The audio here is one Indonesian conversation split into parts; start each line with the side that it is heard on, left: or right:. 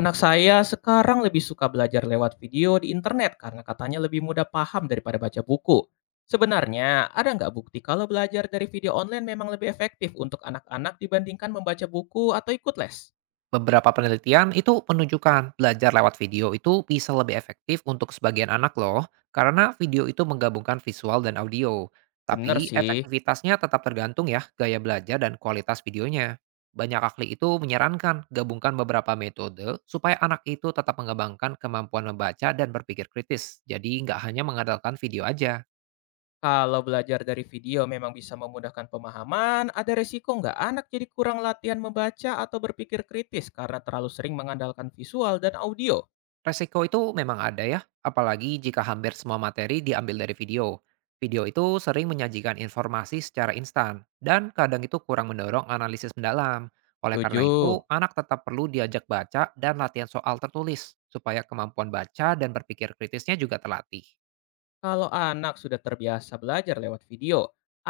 left: Anak saya sekarang lebih suka belajar lewat video di internet karena katanya lebih mudah paham daripada baca buku. Sebenarnya, ada nggak bukti kalau belajar dari video online memang lebih efektif untuk anak-anak dibandingkan membaca buku atau ikut les?
right: Beberapa penelitian itu menunjukkan belajar lewat video itu bisa lebih efektif untuk sebagian anak loh, karena video itu menggabungkan visual dan audio.
left: Bener
right: Tapi
left: sih,
right: efektivitasnya tetap tergantung ya gaya belajar dan kualitas videonya. Banyak ahli itu menyarankan gabungkan beberapa metode supaya anak itu tetap mengembangkan kemampuan membaca dan berpikir kritis. Jadi nggak hanya mengandalkan video aja.
left: kalau belajar dari video memang bisa memudahkan pemahaman, ada resiko nggak anak jadi kurang latihan membaca atau berpikir kritis karena terlalu sering mengandalkan visual dan audio?
right: Resiko itu memang ada ya, apalagi jika hampir semua materi diambil dari video. Video itu sering menyajikan informasi secara instan, dan kadang itu kurang mendorong analisis mendalam. Oleh karena
left: Setuju.
right: itu, anak tetap perlu diajak baca dan latihan soal tertulis, supaya kemampuan baca dan berpikir kritisnya juga terlatih.
left: Kalau anak sudah terbiasa belajar lewat video,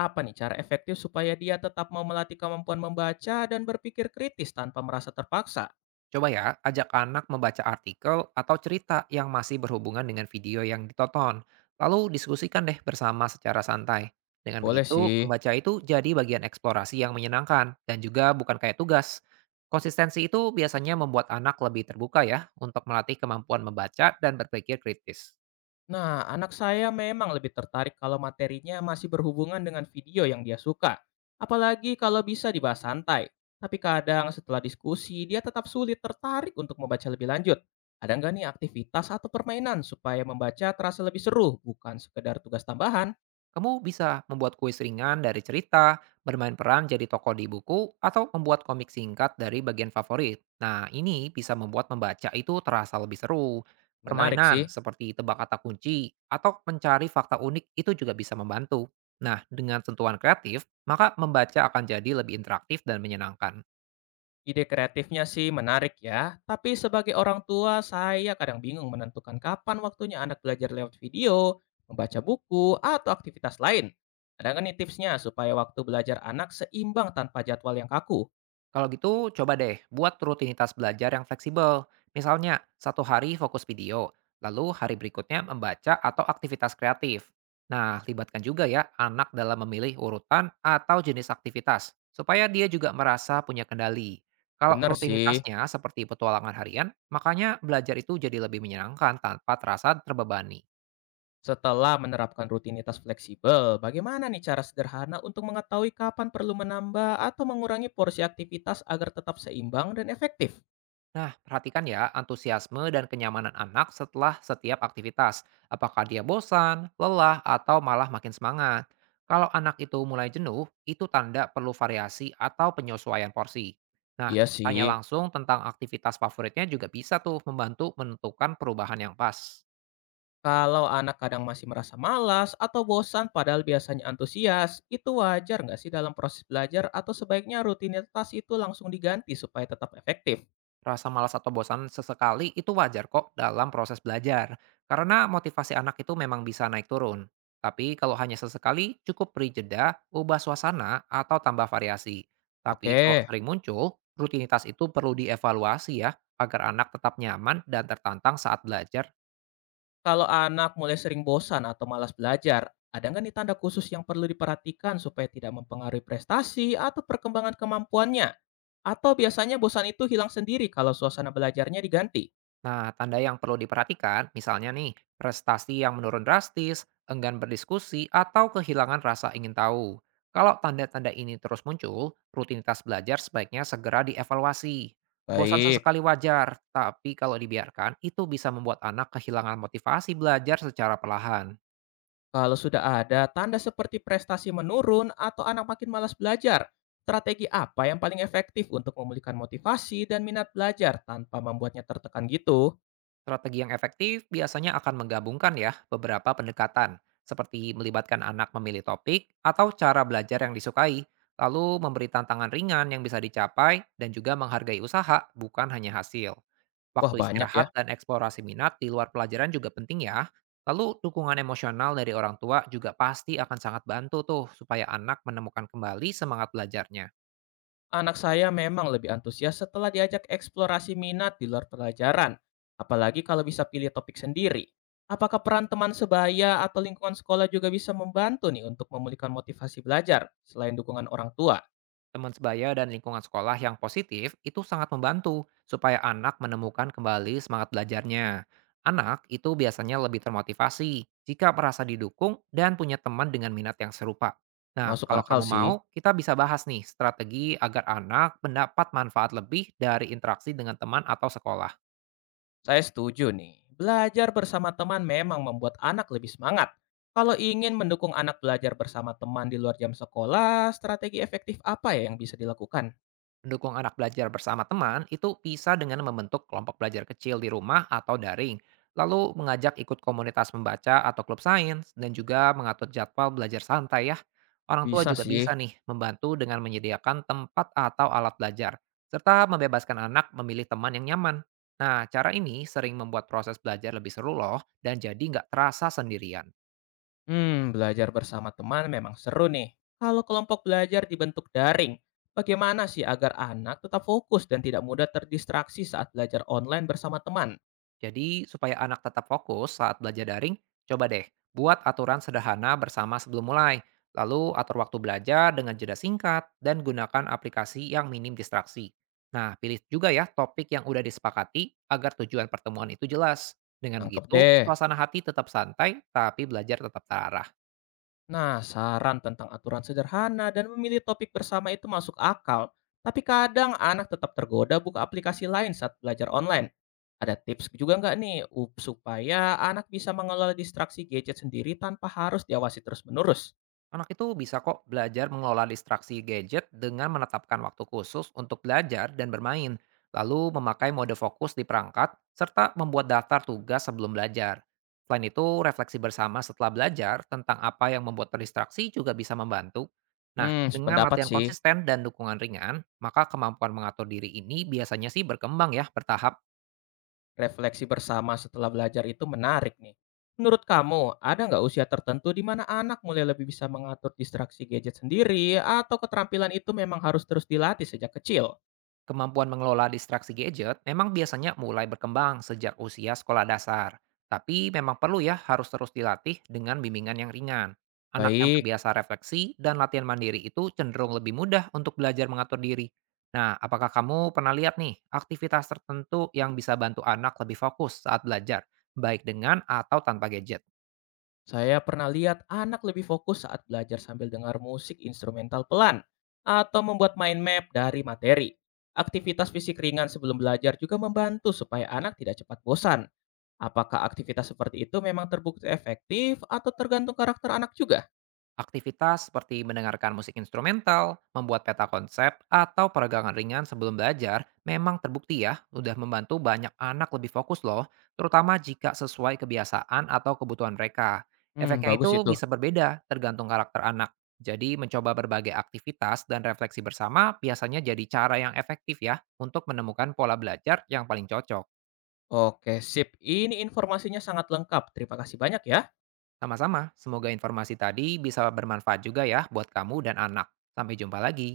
left: apa nih cara efektif supaya dia tetap mau melatih kemampuan membaca dan berpikir kritis tanpa merasa terpaksa?
right: Coba ya, ajak anak membaca artikel atau cerita yang masih berhubungan dengan video yang ditonton. Lalu diskusikan deh bersama secara santai. Dengan
left: Boleh
right: begitu,
left: sih.
right: membaca itu jadi bagian eksplorasi yang menyenangkan dan juga bukan kayak tugas. Konsistensi itu biasanya membuat anak lebih terbuka ya untuk melatih kemampuan membaca dan berpikir kritis.
left: Nah, anak saya memang lebih tertarik kalau materinya masih berhubungan dengan video yang dia suka. Apalagi kalau bisa dibahas santai. Tapi kadang setelah diskusi, dia tetap sulit tertarik untuk membaca lebih lanjut. Ada nggak nih aktivitas atau permainan supaya membaca terasa lebih seru, bukan sekedar tugas tambahan?
right: Kamu bisa membuat kuis ringan dari cerita, bermain peran jadi tokoh di buku, atau membuat komik singkat dari bagian favorit. Nah, ini bisa membuat membaca itu terasa lebih seru.
left: Menarik sih.
right: Permainan seperti tebak kata kunci atau mencari fakta unik itu juga bisa membantu. Nah, dengan sentuhan kreatif, maka membaca akan jadi lebih interaktif dan menyenangkan.
left: Ide kreatifnya sih menarik ya, tapi sebagai orang tua saya kadang bingung menentukan kapan waktunya anak belajar lewat video, membaca buku, atau aktivitas lain. Ada nggak nih tipsnya supaya waktu belajar anak seimbang tanpa jadwal yang kaku?
right: Kalau gitu, coba deh buat rutinitas belajar yang fleksibel. Misalnya, satu hari fokus video, lalu hari berikutnya membaca atau aktivitas kreatif. Nah, libatkan juga ya anak dalam memilih urutan atau jenis aktivitas, supaya dia juga merasa punya kendali. Kalau
left: Bener sih,
right: rutinitasnya seperti petualangan harian, makanya belajar itu jadi lebih menyenangkan tanpa terasa terbebani.
left: setelah menerapkan rutinitas fleksibel, bagaimana nih cara sederhana untuk mengetahui kapan perlu menambah atau mengurangi porsi aktivitas agar tetap seimbang dan efektif?
right: Nah, perhatikan ya antusiasme dan kenyamanan anak setelah setiap aktivitas. Apakah dia bosan, lelah, atau malah makin semangat. Kalau anak itu mulai jenuh, itu tanda perlu variasi atau penyesuaian porsi. Nah,
left: Iya
right: tanya
left: sih.
right: langsung tentang aktivitas favoritnya juga bisa tuh membantu menentukan perubahan yang pas.
left: Kalau anak kadang masih merasa malas atau bosan padahal biasanya antusias, itu wajar nggak sih dalam proses belajar atau sebaiknya rutinitas itu langsung diganti supaya tetap efektif?
right: Rasa malas atau bosan sesekali itu wajar kok dalam proses belajar, karena motivasi anak itu memang bisa naik turun. Tapi kalau hanya sesekali, cukup beri jeda, ubah suasana, atau tambah variasi. Tapi kalau
left: Oke.
right: sering muncul, rutinitas itu perlu dievaluasi ya, agar anak tetap nyaman dan tertantang saat belajar.
left: Kalau anak mulai sering bosan atau malas belajar, ada nggak nih tanda khusus yang perlu diperhatikan supaya tidak mempengaruhi prestasi atau perkembangan kemampuannya? Atau biasanya bosan itu hilang sendiri kalau suasana belajarnya diganti?
right: Nah, tanda yang perlu diperhatikan, misalnya nih, prestasi yang menurun drastis, enggan berdiskusi, atau kehilangan rasa ingin tahu. Kalau tanda-tanda ini terus muncul, rutinitas belajar sebaiknya segera dievaluasi. Bosan
left: Baik.
right: sesekali wajar, tapi kalau dibiarkan, itu bisa membuat anak kehilangan motivasi belajar secara perlahan.
left: Kalau sudah ada tanda seperti prestasi menurun atau anak makin malas belajar, strategi apa yang paling efektif untuk memulihkan motivasi dan minat belajar tanpa membuatnya tertekan gitu?
right: Strategi yang efektif biasanya akan menggabungkan ya beberapa pendekatan, seperti melibatkan anak memilih topik atau cara belajar yang disukai, lalu memberi tantangan ringan yang bisa dicapai dan juga menghargai usaha, bukan hanya hasil.
left: Wah,
right: Waktu
left: banyak ya.
right: istirahat dan eksplorasi minat di luar pelajaran juga penting ya. Lalu dukungan emosional dari orang tua juga pasti akan sangat bantu tuh supaya anak menemukan kembali semangat belajarnya.
left: Anak saya memang lebih antusias setelah diajak eksplorasi minat di luar pelajaran. Apalagi kalau bisa pilih topik sendiri. Apakah peran teman sebaya atau lingkungan sekolah juga bisa membantu nih untuk memulihkan motivasi belajar selain dukungan orang tua?
right: Teman sebaya dan lingkungan sekolah yang positif itu sangat membantu supaya anak menemukan kembali semangat belajarnya. Anak itu biasanya lebih termotivasi jika merasa didukung dan punya teman dengan minat yang serupa. Nah,
left: Masuk
right: kalau
left: akal
right: kamu
left: sih.
right: mau, kita bisa bahas nih strategi agar anak mendapat manfaat lebih dari interaksi dengan teman atau sekolah.
left: Saya setuju nih. Belajar bersama teman memang membuat anak lebih semangat. Kalau ingin mendukung anak belajar bersama teman di luar jam sekolah, strategi efektif apa ya yang bisa dilakukan?
right: Mendukung anak belajar bersama teman itu bisa dengan membentuk kelompok belajar kecil di rumah atau daring, lalu mengajak ikut komunitas membaca atau klub sains, dan juga mengatur jadwal belajar santai ya. Orang tua
left: Bisa
right: juga
left: sih.
right: bisa nih membantu dengan menyediakan tempat atau alat belajar, serta membebaskan anak memilih teman yang nyaman. Nah, cara ini sering membuat proses belajar lebih seru loh, dan jadi nggak terasa sendirian.
left: Hmm, belajar bersama teman memang seru nih. Kalau kelompok belajar dibentuk daring, bagaimana sih agar anak tetap fokus dan tidak mudah terdistraksi saat belajar online bersama teman?
right: Jadi, supaya anak tetap fokus saat belajar daring, coba deh buat aturan sederhana bersama sebelum mulai. Lalu atur waktu belajar dengan jeda singkat dan gunakan aplikasi yang minim distraksi. Nah, pilih juga ya topik yang udah disepakati agar tujuan pertemuan itu jelas. Dengan
left: Nangkep
right: begitu,
left: deh.
right: suasana hati tetap santai tapi belajar tetap terarah.
left: Nah, saran tentang aturan sederhana dan memilih topik bersama itu masuk akal. Tapi kadang anak tetap tergoda buka aplikasi lain saat belajar online. Ada tips juga nggak nih supaya anak bisa mengelola distraksi gadget sendiri tanpa harus diawasi terus-menerus?
right: Anak itu bisa kok belajar mengelola distraksi gadget dengan menetapkan waktu khusus untuk belajar dan bermain, lalu memakai mode fokus di perangkat, serta membuat daftar tugas sebelum belajar. Selain itu, refleksi bersama setelah belajar tentang apa yang membuat terdistraksi juga bisa membantu. Nah,
left: Hmm,
right: dengan
left: sependapat
right: latihan
left: sih.
right: konsisten dan dukungan ringan, maka kemampuan mengatur diri ini biasanya sih berkembang ya bertahap.
left: Refleksi bersama setelah belajar itu menarik nih. Menurut kamu, ada nggak usia tertentu di mana anak mulai lebih bisa mengatur distraksi gadget sendiri atau keterampilan itu memang harus terus dilatih sejak kecil?
right: Kemampuan mengelola distraksi gadget memang biasanya mulai berkembang sejak usia sekolah dasar. Tapi memang perlu ya harus terus dilatih dengan bimbingan yang ringan. Anak yang
left: Baik.
right: terbiasa refleksi dan latihan mandiri itu cenderung lebih mudah untuk belajar mengatur diri. Nah, apakah kamu pernah lihat nih aktivitas tertentu yang bisa bantu anak lebih fokus saat belajar, baik dengan atau tanpa gadget?
left: Saya pernah lihat anak lebih fokus saat belajar sambil dengar musik instrumental pelan atau membuat mind map dari materi. Aktivitas fisik ringan sebelum belajar juga membantu supaya anak tidak cepat bosan. Apakah aktivitas seperti itu memang terbukti efektif atau tergantung karakter anak juga?
right: Aktivitas seperti mendengarkan musik instrumental, membuat peta konsep, atau peregangan ringan sebelum belajar memang terbukti ya, udah membantu banyak anak lebih fokus loh, terutama jika sesuai kebiasaan atau kebutuhan mereka.
left: Hmm,
right: Efeknya
left: bagus
right: itu
left: itu.
right: bisa berbeda tergantung karakter anak. Jadi mencoba berbagai aktivitas dan refleksi bersama biasanya jadi cara yang efektif ya untuk menemukan pola belajar yang paling cocok.
left: Oke, sip. Ini informasinya sangat lengkap. Terima kasih banyak ya.
right: Sama-sama, semoga informasi tadi bisa bermanfaat juga ya buat kamu dan anak. Sampai jumpa lagi.